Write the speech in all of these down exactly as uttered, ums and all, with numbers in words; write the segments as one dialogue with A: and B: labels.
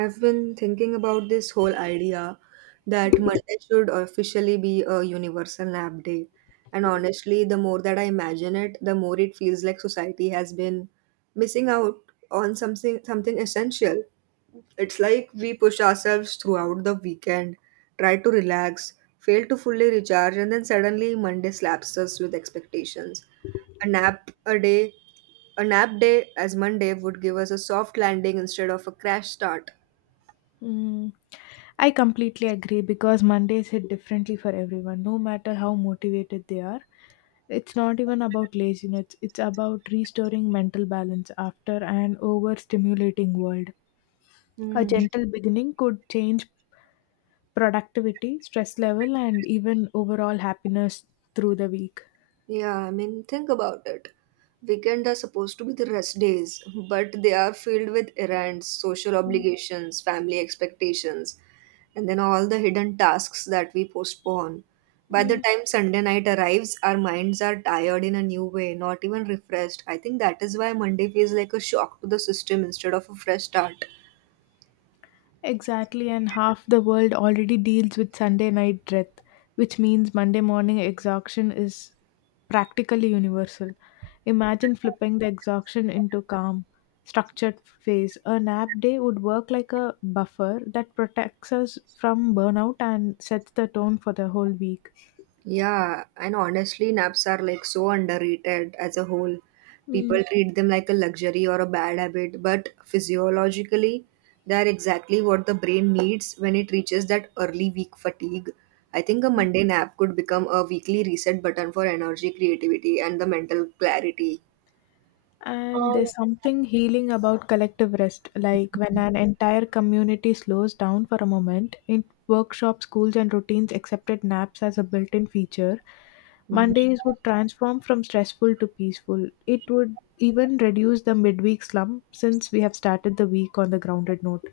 A: I've been thinking about this whole idea that Monday should officially be a universal nap day. And honestly, the more that I imagine it, the more it feels like society has been missing out on something something essential. It's like we push ourselves throughout the weekend, try to relax, fail to fully recharge, and then suddenly Monday slaps us with expectations. A nap a day, a nap day as Monday would give us a soft landing instead of a crash start.
B: Mm, I completely agree because Mondays hit differently for everyone, no matter how motivated they are. It's not even about laziness, it's about restoring mental balance after an overstimulating world. A
A: Mm.
B: gentle beginning could change productivity, stress level, and even overall happiness through the week.
A: Yeah, I mean, think about it. Weekend are supposed to be the rest days, but they are filled with errands, social obligations, family expectations, and then all the hidden tasks that we postpone. By the
B: Mm,
A: time Sunday night arrives, our minds are tired in a new way, not even refreshed. I think that is why Monday feels like a shock to the system instead of a fresh start.
B: Exactly, and half the world already deals with Sunday night dread, which means Monday morning exhaustion is practically universal. Imagine flipping the exhaustion into calm, structured phase. A nap day would work like a buffer that protects us from burnout and sets the tone for the whole week.
A: Yeah, and honestly, naps are like so underrated as a whole. People
B: Mm.
A: treat them like a luxury or a bad habit, but physiologically, they are exactly what the brain needs when it reaches that early week fatigue. I think a Monday nap could become a weekly reset button for energy, creativity, and the mental clarity.
B: And there's something healing about collective rest, like when an entire community slows down for a moment. In workshops, schools, and routines accepted naps as a built in feature. Mondays would transform from stressful to peaceful. It would even reduce the midweek slump since we have started the week on the grounded note.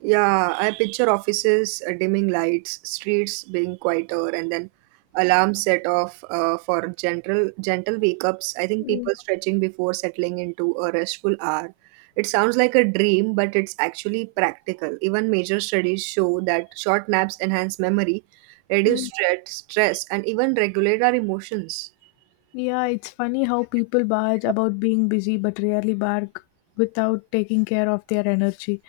A: Yeah, I picture offices, uh, dimming lights, streets being quieter, and then alarms set off uh, for gentle gentle wake ups. I think people stretching before settling into a restful hour. It sounds like a dream, but it's actually practical. Even major studies show that short naps enhance memory, reduce
B: Mm.
A: stress, stress, and even regulate our emotions.
B: Yeah, it's funny how people barge about being busy but rarely bark without taking care of their energy.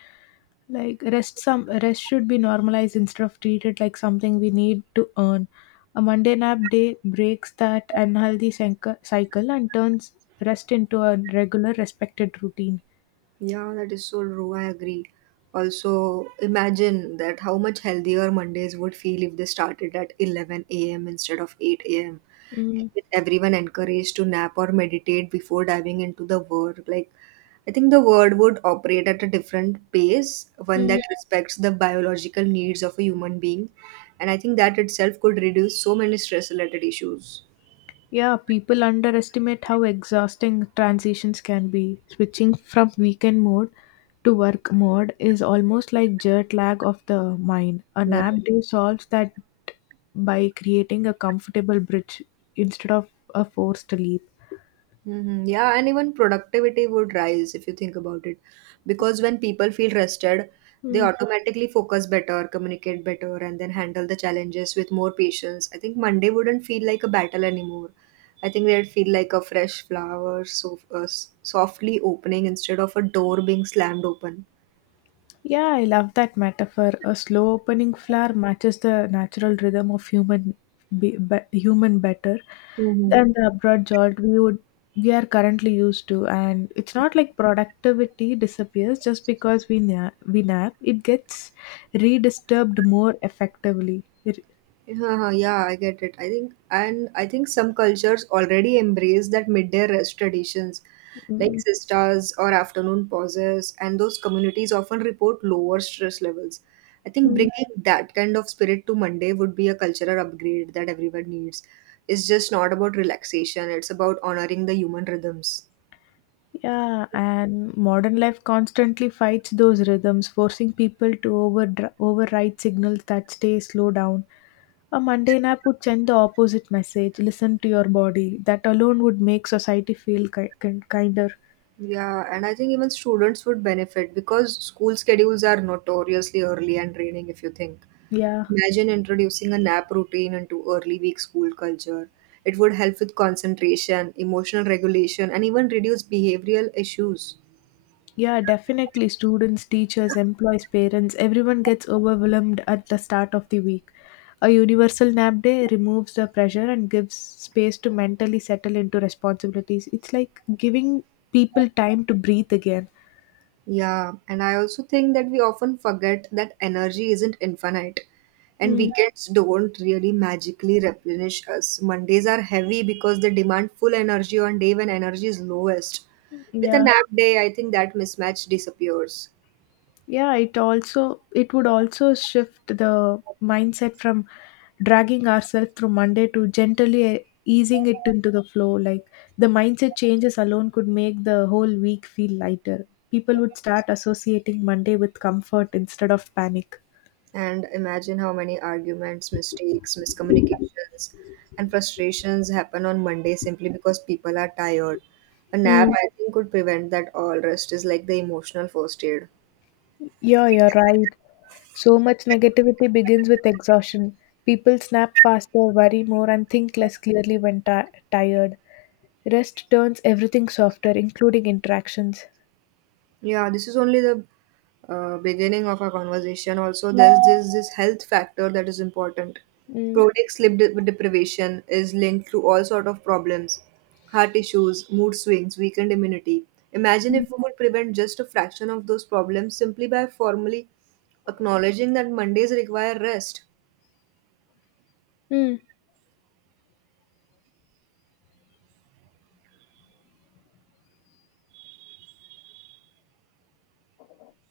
B: Like, rest some rest should be normalized instead of treated like something we need to earn. A monday nap day breaks that unhealthy cycle cycle and turns rest into a regular respected routine.
A: Yeah, that is so true. I agree. Also, imagine that how much healthier Mondays would feel if they started at eleven a m instead of eight a m.
B: Mm-hmm.
A: With everyone encouraged to nap or meditate before diving into the work. Like, I think the world would operate at a different pace, one that respects the biological needs of a human being. And I think that itself could reduce so many stress related issues.
B: Yeah, people underestimate how exhausting transitions can be. Switching from weekend mode to work mode is almost like jet lag of the mind. A
A: Yeah.
B: nap day solves that by creating a comfortable bridge instead of a forced leap.
A: Mhm. Yeah, and even productivity would rise if you think about it. Because when people feel rested, they
B: Hmm.
A: automatically focus better, communicate better, and then handle the challenges with more patience. I think Monday wouldn't feel like a battle anymore. I think they'd feel like a fresh flower so, uh, s- softly opening instead of a door being slammed open.
B: Yeah, I love that metaphor. A slow opening flower matches the natural rhythm of human be, be, human better
A: Hmm.
B: than the abrupt jolt we would we are currently used to. And it's not like productivity disappears just because we na- we nap. It gets redisturbed more effectively. It,
A: Yeah, yeah, I get it. I think, and I think some cultures already embrace that midday rest traditions, like sisters or afternoon pauses, and those communities often report lower stress levels. I think bringing that kind of spirit to Monday would be a cultural upgrade that everyone needs. It's just not about relaxation, it's about honoring the human rhythms.
B: yeah, and modern life constantly fights those rhythms, forcing people to over override signals that stay slow down. A mundane app would send the opposite message: listen to your body. That alone would make society feel ki- kin- kinder.
A: Yeah, and I think even students would benefit because school schedules are notoriously early and draining if you think.
B: Yeah.
A: Imagine introducing a nap routine into early week school culture. It would help with concentration, emotional regulation, and even reduce behavioral issues.
B: Yeah, definitely. Students, teachers, employees, parents, everyone gets overwhelmed at the start of the week. A universal nap day removes the pressure and gives space to mentally settle into responsibilities. It's like giving people time to breathe again.
A: Yeah, and I also think that we often forget that energy isn't infinite, and
B: Mm,
A: weekends don't really magically replenish us. Mondays are heavy because they demand full energy on day when energy is lowest. With a
B: yeah.
A: nap day, I think that mismatch disappears.
B: Yeah, it also it would also shift the mindset from dragging ourselves through monday to gently easing it into the flow. Like, the mindset changes alone could make the whole week feel lighter. People would start associating monday with comfort instead of panic.
A: And imagine how many arguments, mistakes, miscommunications, and frustrations happen on Monday simply because people are tired. A nap,
B: Mm,
A: I think, could prevent that all. Rest is like the emotional first aid.
B: yeah, you're right. So much negativity begins with exhaustion. People snap faster, worry more, and think less clearly when ti tired. Rest turns everything softer, including interactions.
A: Yeah, this is only the uh, beginning of our conversation. Also, there's this this health factor that is important.
B: Mm,
A: Chronic sleep de- deprivation is linked to all sort of problems, heart issues, mood swings, weakened immunity. Imagine
B: mm,
A: if we could prevent just a fraction of those problems simply by formally acknowledging that Mondays require rest.
B: mm,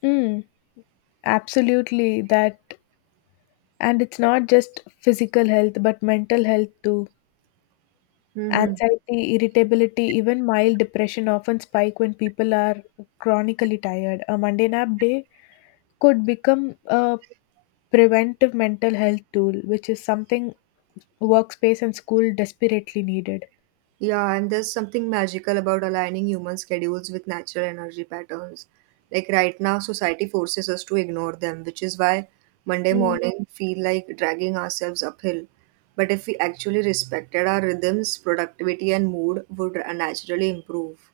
B: mm. Absolutely, that, and it's not just physical health, but mental health too.
A: Mhm.
B: Anxiety, irritability, even mild depression often spike when people are chronically tired. A Monday nap day could become a preventive mental health tool, which is something workspace and school desperately needed.
A: Yeah, and there's something magical about aligning human schedules with natural energy patterns. Like right now, society forces us to ignore them, which is why Monday morning feel like dragging ourselves uphill. But if we actually respected our rhythms, productivity and mood would naturally improve.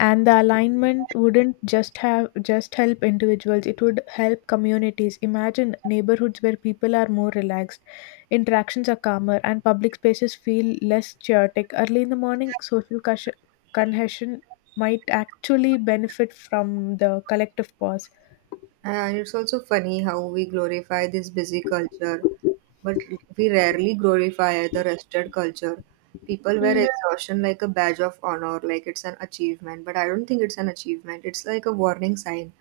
B: And the alignment wouldn't just have just help individuals, it would help communities. Imagine neighborhoods where people are more relaxed, interactions are calmer, and public spaces feel less chaotic early in the morning. Social cush- congestion might actually benefit from the collective pause.
A: And it's also funny how we glorify this busy culture, but we rarely glorify the rested culture. People wear exhaustion like a badge of honor, like it's an achievement, but I don't think it's an achievement. It's like a warning sign.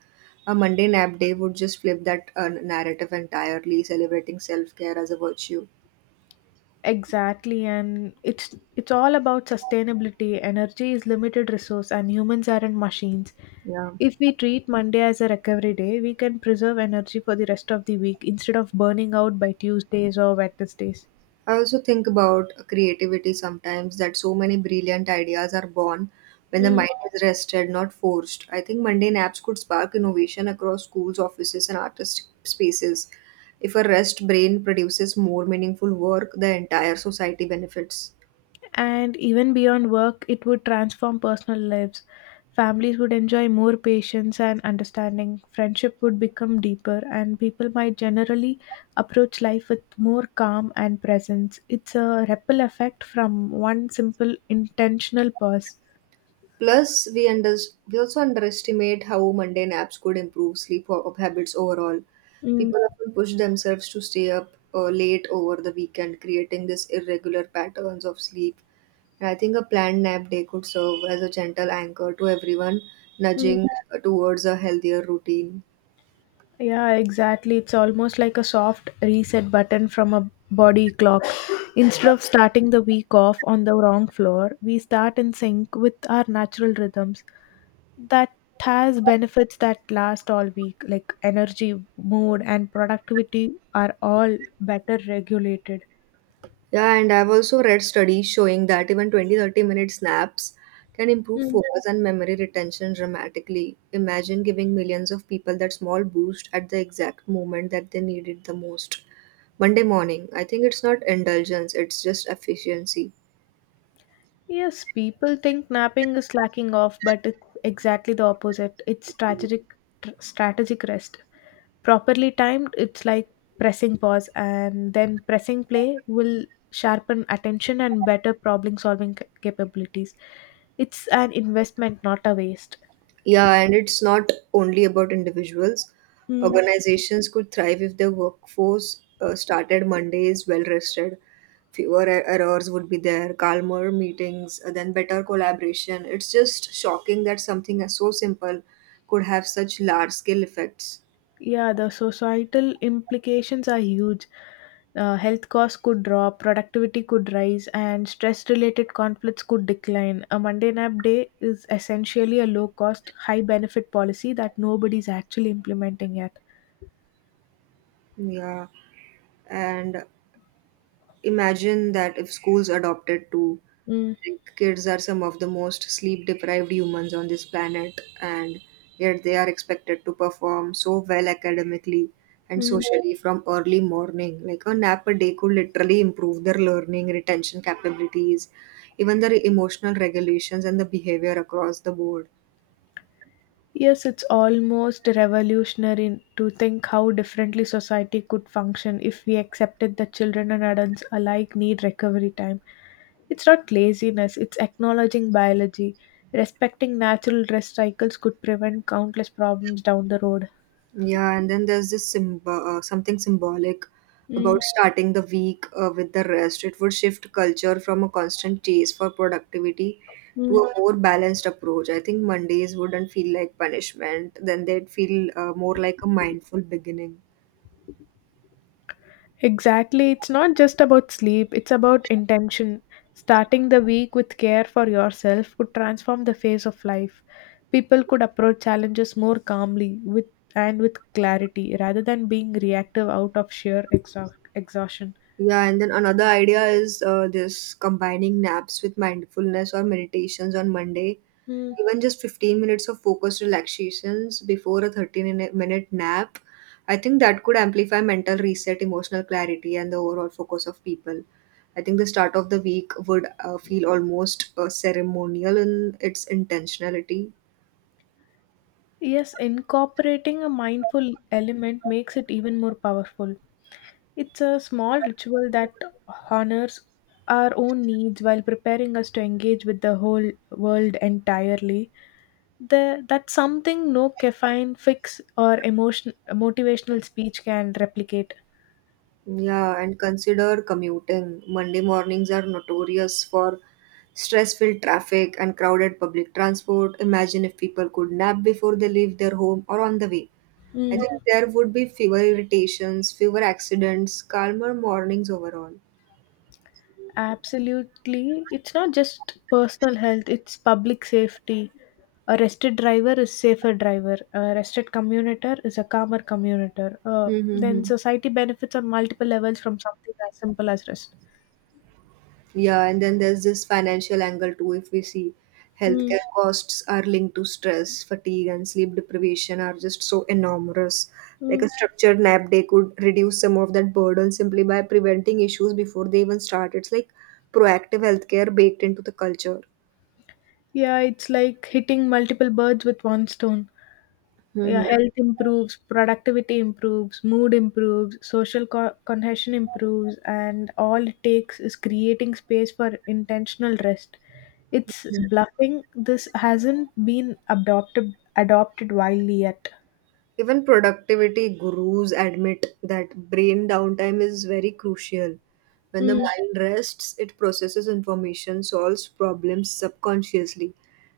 A: A Monday nap day would just flip that uh, narrative entirely, celebrating self care as a virtue.
B: Exactly, and it's it's all about sustainability. Energy is limited resource, and humans aren't machines.
A: Yeah.
B: If we treat Monday as a recovery day, we can preserve energy for the rest of the week instead of burning out by Tuesdays or Wednesdays.
A: I also think about creativity sometimes that so many brilliant ideas are born when the
B: Mm.
A: mind is rested, not forced. I think mundane apps could spark innovation across schools, offices, and artistic spaces. If a rest brain produces more meaningful work, the entire society benefits.
B: And even beyond work, it would transform personal lives. Families would enjoy more patience and understanding, friendship would become deeper, and people might generally approach life with more calm and presence. It's a ripple effect from one simple intentional pause.
A: Plus, we, under- we also underestimate how mundane apps could improve sleep ho- habits overall.
B: Mm,
A: People often push themselves to stay up uh, late over the weekend, creating this irregular patterns of sleep. I think a planned nap day could serve as a gentle anchor to everyone
B: mm.
A: nudging towards a healthier routine.
B: Yeah, exactly. It's almost like a soft reset button from a body clock. Instead of starting the week off on the wrong floor, we start in sync with our natural rhythms. That has benefits that last all week, like energy, mood, and productivity are all better regulated.
A: Yeah, and I've also read studies showing that even twenty thirty minute naps can improve
B: Mm.
A: focus and memory retention dramatically. Imagine giving millions of people that small boost at the exact moment that they need it the most. Monday morning, I think it's not indulgence, it's just efficiency.
B: Yes, people think napping is slacking off, but it's exactly the opposite. It's strategic, tr- strategic rest. Properly timed, it's like pressing pause and then pressing play will sharpen attention and better problem solving ca- capabilities. It's an investment, not a waste.
A: Yeah, and it's not only about individuals.
B: Mm,
A: Organizations could thrive if their workforce uh, started Mondays well rested. Fewer er- errors would be there, calmer meetings, uh, then better collaboration. It's just shocking that something as so simple could have such large scale effects.
B: yeah, the societal implications are huge. Uh, health costs could drop, productivity could rise, and stress related conflicts could decline. A Monday nap day is essentially a low cost, high benefit policy that nobody's actually implementing yet.
A: Yeah, and imagine that if schools adopted to
B: Mm.
A: like, kids are some of the most sleep deprived humans on this planet and yet they are expected to perform so well academically and
B: Mm.
A: socially from early morning like a nap a day could literally improve their learning retention capabilities even their emotional regulations and the behavior across the board.
B: Yes, it's almost revolutionary to think how differently society could function if we accepted that children and adults alike need recovery time. It's not laziness, it's acknowledging biology. Respecting natural rest cycles could prevent countless problems down the road.
A: Yeah, and then there's this symb- uh, something symbolic about
B: Mm-hmm.
A: starting the week uh, with the rest. It would shift culture from a constant chase for productivity to a more balanced approach. I think Mondays wouldn't feel like punishment, then they'd feel uh, more like a mindful beginning.
B: Exactly. It's not just about sleep, it's about intention. Starting the week with care for yourself could transform the face of life. People could approach challenges more calmly with and with clarity rather than being reactive out of sheer exha- exhaustion.
A: Yeah, and then another idea is uh, this combining naps with mindfulness or meditations on Monday.
B: Mm,
A: Even just fifteen minutes of focused relaxations before a thirteen in- minute nap, I think that could amplify mental reset, emotional clarity, and the overall focus of people. I think the start of the week would uh, feel almost uh, ceremonial in its intentionality.
B: yes, incorporating a mindful element makes it even more powerful. It's a small ritual that honors our own needs while preparing us to engage with the whole world entirely. The That's something no caffeine fix or emotion motivational speech can replicate.
A: Yeah, and consider commuting. Monday mornings are notorious for stress-filled traffic and crowded public transport. Imagine if people could nap before they leave their home or on the way. I
B: mm,
A: think there would be fewer irritations, fewer accidents, calmer mornings overall.
B: Absolutely, it's not just personal health, it's public safety. A rested driver is safer driver, a rested commuter is a calmer commuter, uh,
A: Hmm. Hmm,
B: then
A: hmm.
B: society benefits on multiple levels from something as simple as rest.
A: Yeah, and then there's this financial angle too. If we see
B: Mm,
A: healthcare costs are linked to stress, fatigue, and sleep deprivation are just so enormous. Like
B: mm.
A: a structured nap day could reduce some of that burden simply by preventing issues before they even start. It's like proactive healthcare baked into the culture.
B: Yeah, it's like hitting multiple birds with one stone.
A: Mhm.
B: Yeah, health improves, productivity improves, mood improves, social co- cohesion improves, and all it takes is creating space for intentional rest. It's bluffing. This hasn't been adopted adopted widely yet.
A: Even productivity gurus admit that brain downtime is very crucial. When the mind rests, it processes information, solves problems subconsciously,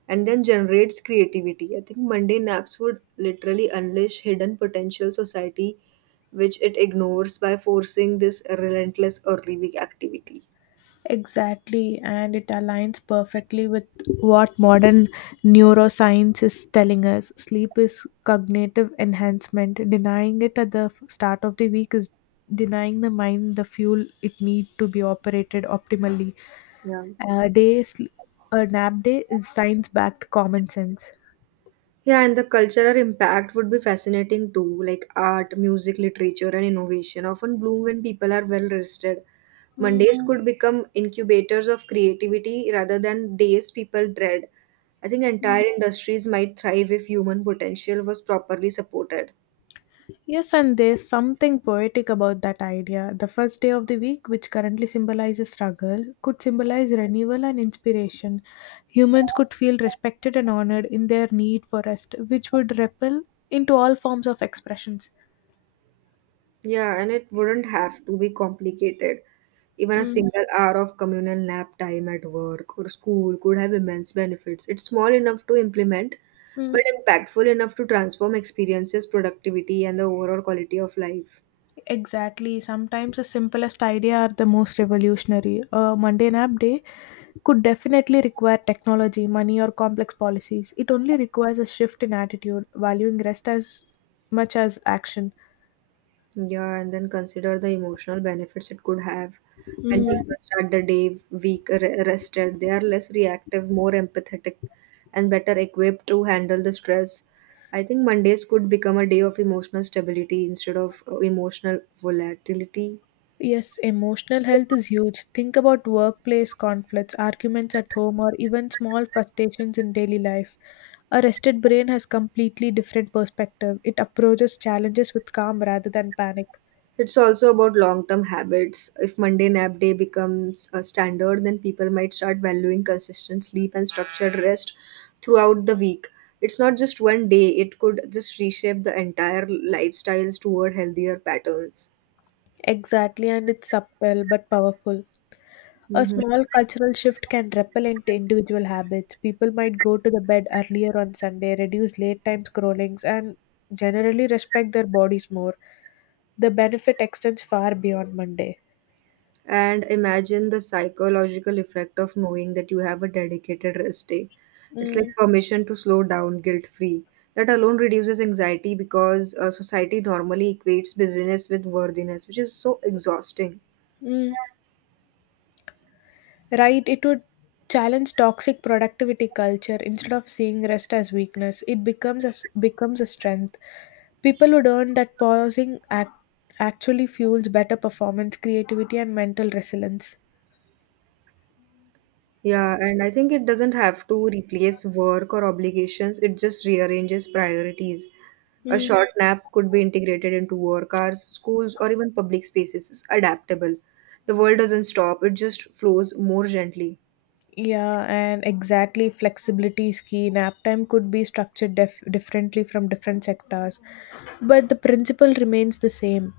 A: and then generates creativity. I think Monday naps would literally unleash hidden potential society, which it ignores by forcing this relentless early week activity.
B: Exactly, and it aligns perfectly with what modern neuroscience is telling us. Sleep is cognitive enhancement. Denying it at the f- start of the week is denying the mind the fuel it needs to be operated optimally.
A: Yeah.
B: A day, sl- a nap day is science-backed common sense.
A: Yeah, and the cultural impact would be fascinating too, like art, music, literature, and innovation often bloom when people are well rested.
B: Hmm.
A: Mondays could become incubators of creativity rather than days people dread. I think entire industries might thrive if human potential was properly supported.
B: Yes, and there's something poetic about that idea. The first day of the week, which currently symbolizes struggle, could symbolize renewal and inspiration. Humans could feel respected and honored in their need for rest, which would ripple into all forms of expressions.
A: Yeah, and it wouldn't have to be complicated. Even a
B: Mm,
A: single hour of communal nap time at work or school could have immense benefits. It's small enough to implement,
B: mm,
A: but impactful enough to transform experiences, productivity, and the overall quality of life.
B: exactly. Sometimes the simplest idea are the most revolutionary. A mundane app day could definitely require technology, money, or complex policies. It only requires a shift in attitude, valuing rest as much as action.
A: Yeah, and then consider the emotional benefits it could have. When
B: Mm.
A: people start the day week re- rested, they are less reactive, more empathetic, and better equipped to handle the stress. I think Mondays could become a day of emotional stability instead of uh, emotional volatility.
B: Yes, emotional health is huge. Think about workplace conflicts, arguments at home, or even small frustrations in daily life. A rested brain has completely different perspective. It approaches challenges with calm rather than panic.
A: It's also about long term habits. If Monday nap day becomes a standard, then people might start valuing consistent sleep and structured rest throughout the week. It's not just one day, it could just reshape the entire lifestyles toward healthier patterns.
B: Exactly, and it's subtle but powerful. A
A: Mhm.
B: small cultural shift can ripple into individual habits. People might go to the bed earlier on Sunday, reduce late time scrollings, and generally respect their bodies more. The benefit extends far beyond Monday.
A: And imagine the psychological effect of knowing that you have a dedicated rest day. It's like
B: Mm,
A: permission to slow down guilt free. That alone reduces anxiety because uh, society normally equates busyness with worthiness, which is so exhausting.
B: mm. Right, it would challenge toxic productivity culture instead of seeing rest as weakness. It becomes a, s- becomes a strength. People would learn that pausing act, actually fuels better performance, creativity, and mental resilience.
A: Yeah, and I think it doesn't have to replace work or obligations, it just rearranges priorities. A
B: Mm.
A: short nap could be integrated into work hours, schools, or even public spaces. It's adaptable. The world doesn't stop, it just flows more gently.
B: Yeah, and exactly flexibility is key. Nap time could be structured def- differently from different sectors, but the principle remains the same.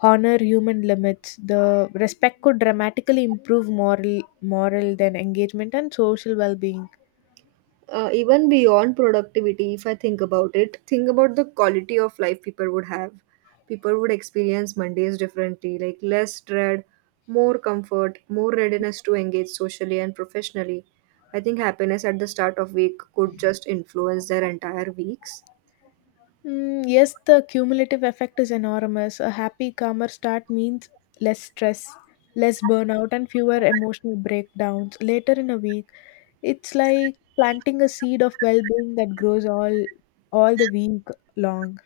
B: Honor human limits. The respect could dramatically improve moral, moral then engagement and social well-being.
A: Uh, even beyond productivity, if I think about it, think about the quality of life people would have. People would experience Mondays differently, like less dread, more comfort, more readiness to engage socially and professionally. I think happiness at the start of week could just influence their entire weeks.
B: Mm, yes, the cumulative effect is enormous. A happy, calmer start means less stress, less burnout, and fewer emotional breakdowns later in a week. It's like planting a seed of well-being that grows all all the week long.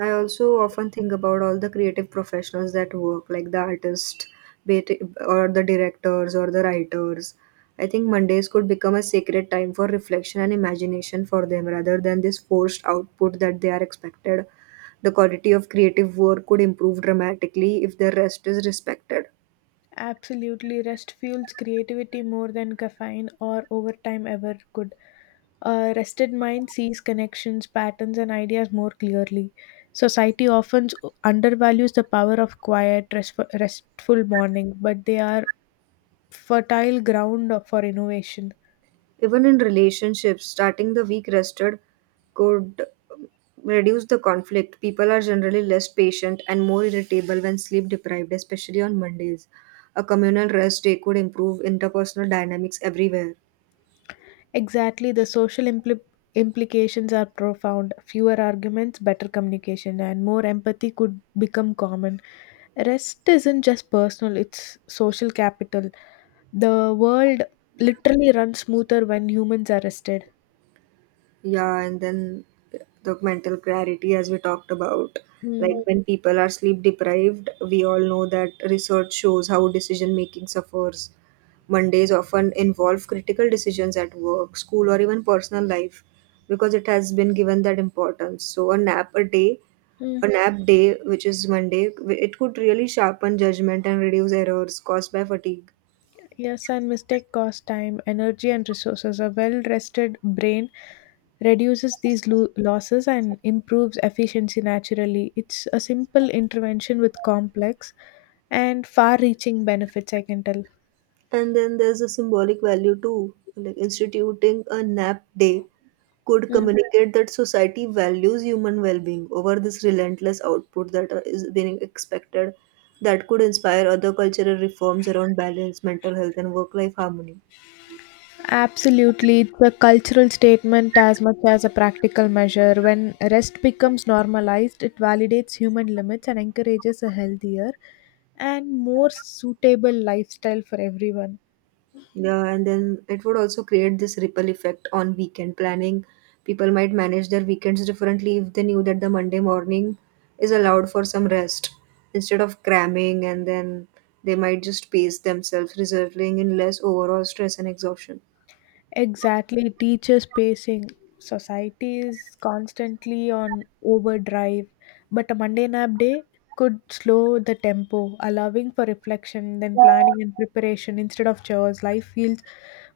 A: I also often think about all the creative professionals that work, like the artists, be it- or the directors, or the writers. I think Mondays could become a sacred time for reflection and imagination for them rather than this forced output that they are expected. The quality of creative work could improve dramatically if their rest is respected.
B: Absolutely, rest fuels creativity more than caffeine or overtime ever could. A rested mind sees connections, patterns, and ideas more clearly. Society often undervalues the power of quiet, restful restful morning, but they are fertile ground for innovation.
A: Even in relationships, starting the week rested could reduce the conflict. People are generally less patient and more irritable when sleep deprived, especially on Mondays. A communal rest day could improve interpersonal dynamics everywhere.
B: Exactly, the social impli- implications are profound. Fewer arguments, better communication, and more empathy could become common. Rest isn't just personal, it's social capital. The world literally runs smoother when humans are rested.
A: Yeah, and then the mental clarity, as we talked about. Like
B: Mm.
A: when people are sleep deprived, we all know that research shows how decision making suffers. Mondays often involve critical decisions at work, school, or even personal life because it has been given that importance. So, a nap a day,
B: Mm.
A: a nap day, which is Monday, it could really sharpen judgment and reduce errors caused by fatigue.
B: Yes, and mistake cost time, energy, and resources. A well rested brain reduces these lo- losses and improves efficiency naturally. It's a simple intervention with complex and far reaching benefits, I can tell.
A: And then there's a symbolic value too, like instituting a nap day could
B: Mm.
A: communicate that society values human well-being over this relentless output that uh, is being expected, that could inspire other cultural reforms around balance mental health and work-life harmony.
B: Absolutely. It's a cultural statement as much as a practical measure. When rest becomes normalized, it validates human limits and encourages a healthier and more suitable lifestyle for everyone.
A: Yeah, and then it would also create this ripple effect on weekend planning. People might manage their weekends differently if they knew that the Monday morning is allowed for some rest instead of cramming, and then they might just pace themselves, resulting in less overall stress and exhaustion.
B: Exactly, teachers pacing. Society is constantly on overdrive, but a Monday nap day could slow the tempo, allowing for reflection, then planning and preparation instead of chores. Life feels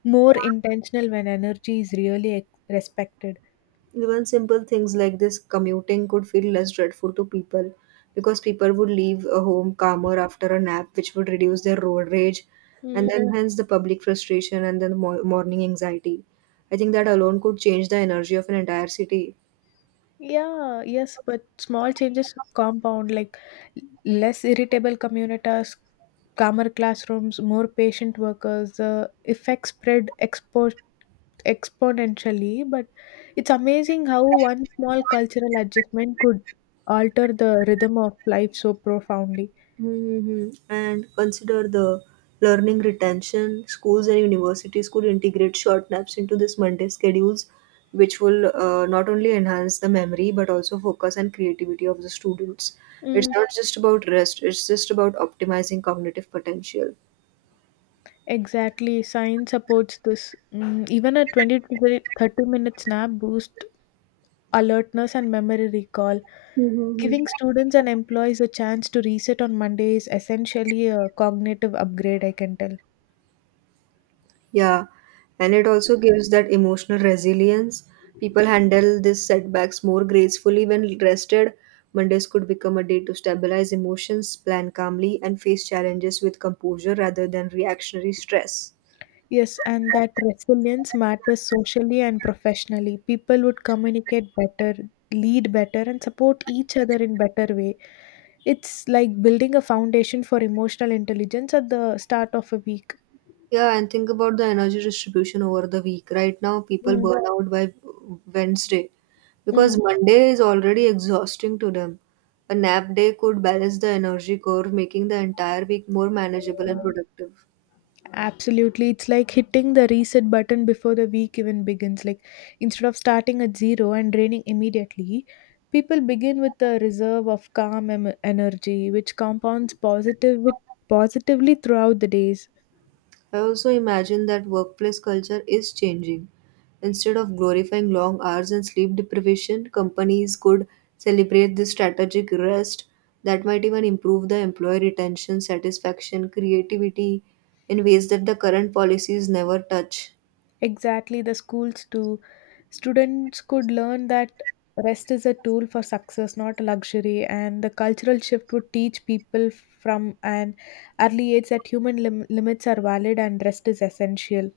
B: more intentional when energy is really ex- respected.
A: Even simple things like this commuting could feel less dreadful to people because people would leave a home calmer after a nap, which would reduce their road rage and
B: Mm,
A: then, yeah, hence the public frustration and then mo- morning anxiety. I think that alone could change the energy of an entire city.
B: yeah, yes, but small changes compound like less irritable communities, calmer classrooms, more patient workers. The effect spread exponentially, but it's amazing how one small cultural adjustment could alter the rhythm of life so profoundly.
A: Mm-hmm. And consider the learning retention. Schools and universities could integrate short naps into this Monday schedules, which will uh, not only enhance the memory but also focus and creativity of the students. It's
B: Mm,
A: not just about rest, it's just about optimizing cognitive potential.
B: exactly. Science supports this. Mm, even a twenty to thirty minute snap boosts alertness and memory recall. Giving students and employees a chance to reset on Monday is essentially a cognitive upgrade, I can tell.
A: Yeah, and it also gives that emotional resilience. People handle these setbacks more gracefully when rested. Mondays could become a day to stabilize emotions, plan calmly, and face challenges with composure rather than reactionary stress.
B: Yes, and that resilience matters socially and professionally. People would communicate better, lead better, and support each other in better way. It's like building a foundation for emotional intelligence at the start of a week.
A: Yeah, and think about the energy distribution over the week. Right now, people
B: Mm,
A: burn out by Wednesday
B: mm,
A: because Monday is already exhausting to them. A nap day could balance the energy curve, making the entire week more manageable and productive.
B: absolutely. It's like hitting the reset button before the week even begins. Like instead of starting at zero and draining immediately, people begin with a reserve of calm em- energy, which compounds positive with positively throughout the days.
A: I also imagine that workplace culture is changing. Instead of glorifying long hours and sleep deprivation, companies could celebrate this strategic rest that might even improve the employee retention, satisfaction, creativity in ways that the current policies never touch.
B: Exactly, the schools too. Students could learn that rest is a tool for success, not a luxury, and the cultural shift would teach people from an early age that human lim- limits are valid and rest is essential.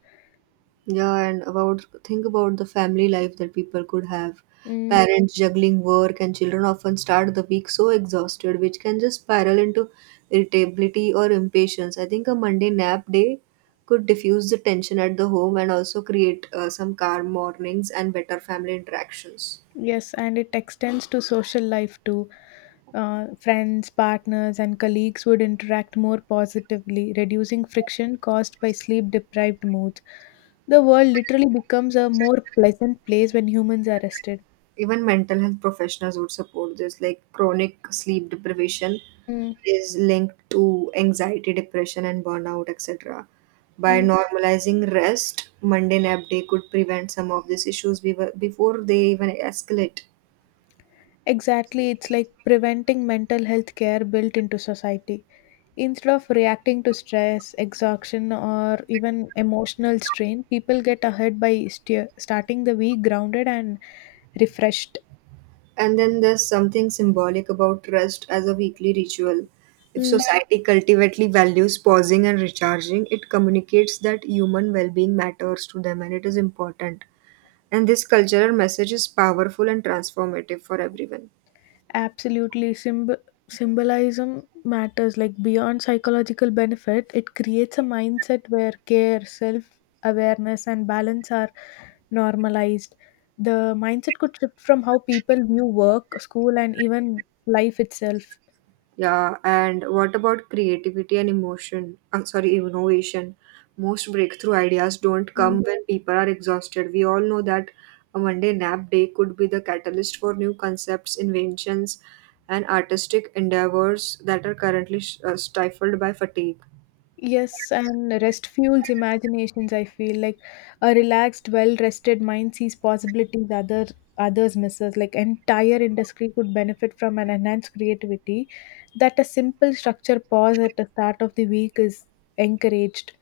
A: Yeah, and about think about the family life that people could have.
B: Mm,
A: Parents juggling work and children often start the week so exhausted, which can just spiral into irritability or impatience. I think a Monday nap day could diffuse the tension at the home and also create uh, some calm mornings and better family interactions.
B: yes, and it extends to social life too. Uh, friends, partners, and colleagues would interact more positively, reducing friction caused by sleep deprived moods. The world literally becomes a more pleasant place when humans are rested.
A: Even mental health professionals would support this, like chronic sleep deprivation
B: Mm,
A: is linked to anxiety, depression, and burnout, etc. By
B: mm.
A: normalizing rest, Monday nap day could prevent some of these issues bevo- before they even escalate.
B: Exactly. It's like preventing mental health care built into society. Instead of reacting to stress, exhaustion, or even emotional strain, people get ahead by steer starting the week grounded and refreshed.
A: And then there's something symbolic about rest as a weekly ritual. If
B: Mm,
A: society cultivately values pausing and recharging, it communicates that human well-being matters to them and it is important. And this cultural message is powerful and transformative for everyone.
B: absolutely. Symb- symbolism matters. Like beyond psychological benefit, it creates a mindset where care, self awareness, and balance are normalized. The mindset could shift from how people view work, school, and even life itself.
A: Yeah, and what about creativity and emotion? I'm sorry, innovation. Most breakthrough ideas don't
B: Mm.
A: come when people are exhausted. We all know that a Monday nap day could be the catalyst for new concepts, inventions, and artistic endeavors that are currently uh, stifled by fatigue.
B: Yes, and rest fuels imaginations, I feel like a relaxed, well-rested mind sees possibilities other others misses. Like entire industry could benefit from an enhanced creativity that a simple structure pause at the start of the week is encouraged.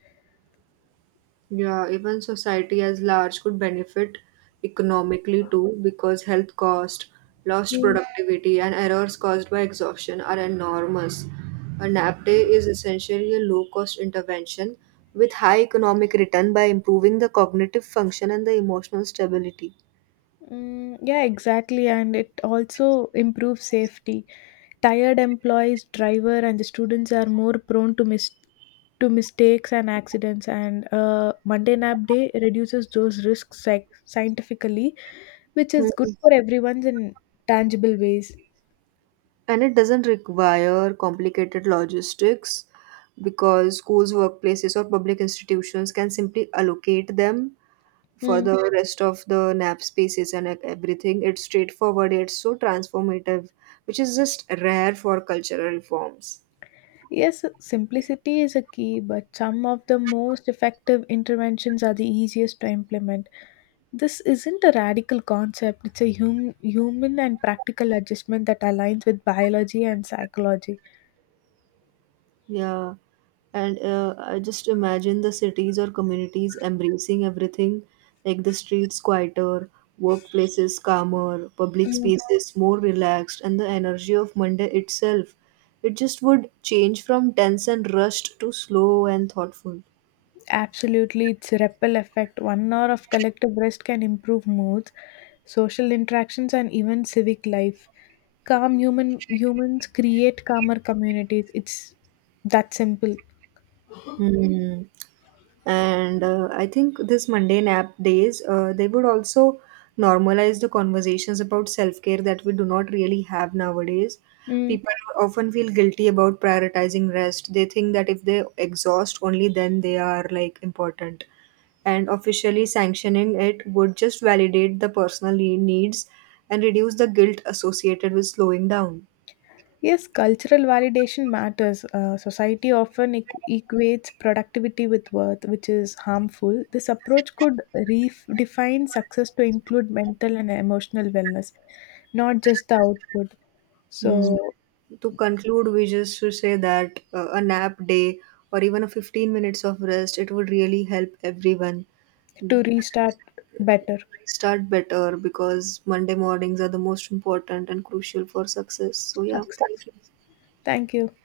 A: Yeah, even society as large could benefit economically too because health cost, lost
B: Mm.
A: productivity, and errors caused by exhaustion are enormous. A nap day is essentially a low cost intervention with high economic return by improving the cognitive function and the emotional stability.
B: Mm, yeah, exactly, and it also improves safety. Tired employees, driver, and the students are more prone to mis- to mistakes and accidents. And uh, Monday nap day reduces those risks sci- scientifically, which is good
A: Mhm.
B: for everyone in tangible ways.
A: And it doesn't require complicated logistics because schools, workplaces, or public institutions can simply allocate them for
B: Hmm.
A: the, yeah, rest of the nap spaces and e- everything. It's straightforward, it's so transformative, which is just rare for cultural reforms.
B: Yes, simplicity is a key, but some of the most effective interventions are the easiest to implement. This isn't a radical concept, it's a hum- human and practical adjustment that aligns with biology and psychology.
A: Yeah, and uh, I just imagine the cities or communities embracing everything, like the streets quieter, workplaces calmer, public spaces more relaxed, and the energy of Monday itself. It just would change from tense and rushed to slow and thoughtful.
B: Absolutely, it's a ripple effect. One hour of collective rest can improve moods, social interactions, and even civic life. Calm human humans create calmer communities. It's that simple.
A: Hmm. And uh, I think this mundane app days, uh, they would also normalize the conversations about self care that we do not really have nowadays.
B: Mm.
A: People often feel guilty about prioritizing rest. They think that if they exhaust, only then they are like important. And officially sanctioning it would just validate the personal ne- needs and reduce the guilt associated with slowing down.
B: Yes, cultural validation matters. Uh, society often equ- equates productivity with worth, which is harmful. This approach could redefine success to include mental and emotional wellness, not just the output.
A: Hmm.
B: So,
A: To conclude, we just should say that uh, a nap day or even a fifteen minutes of rest, it would really help everyone
B: to restart better
A: start better because Monday mornings are the most important and crucial for success. So yeah,
B: success.
A: thank you.
B: Thank you.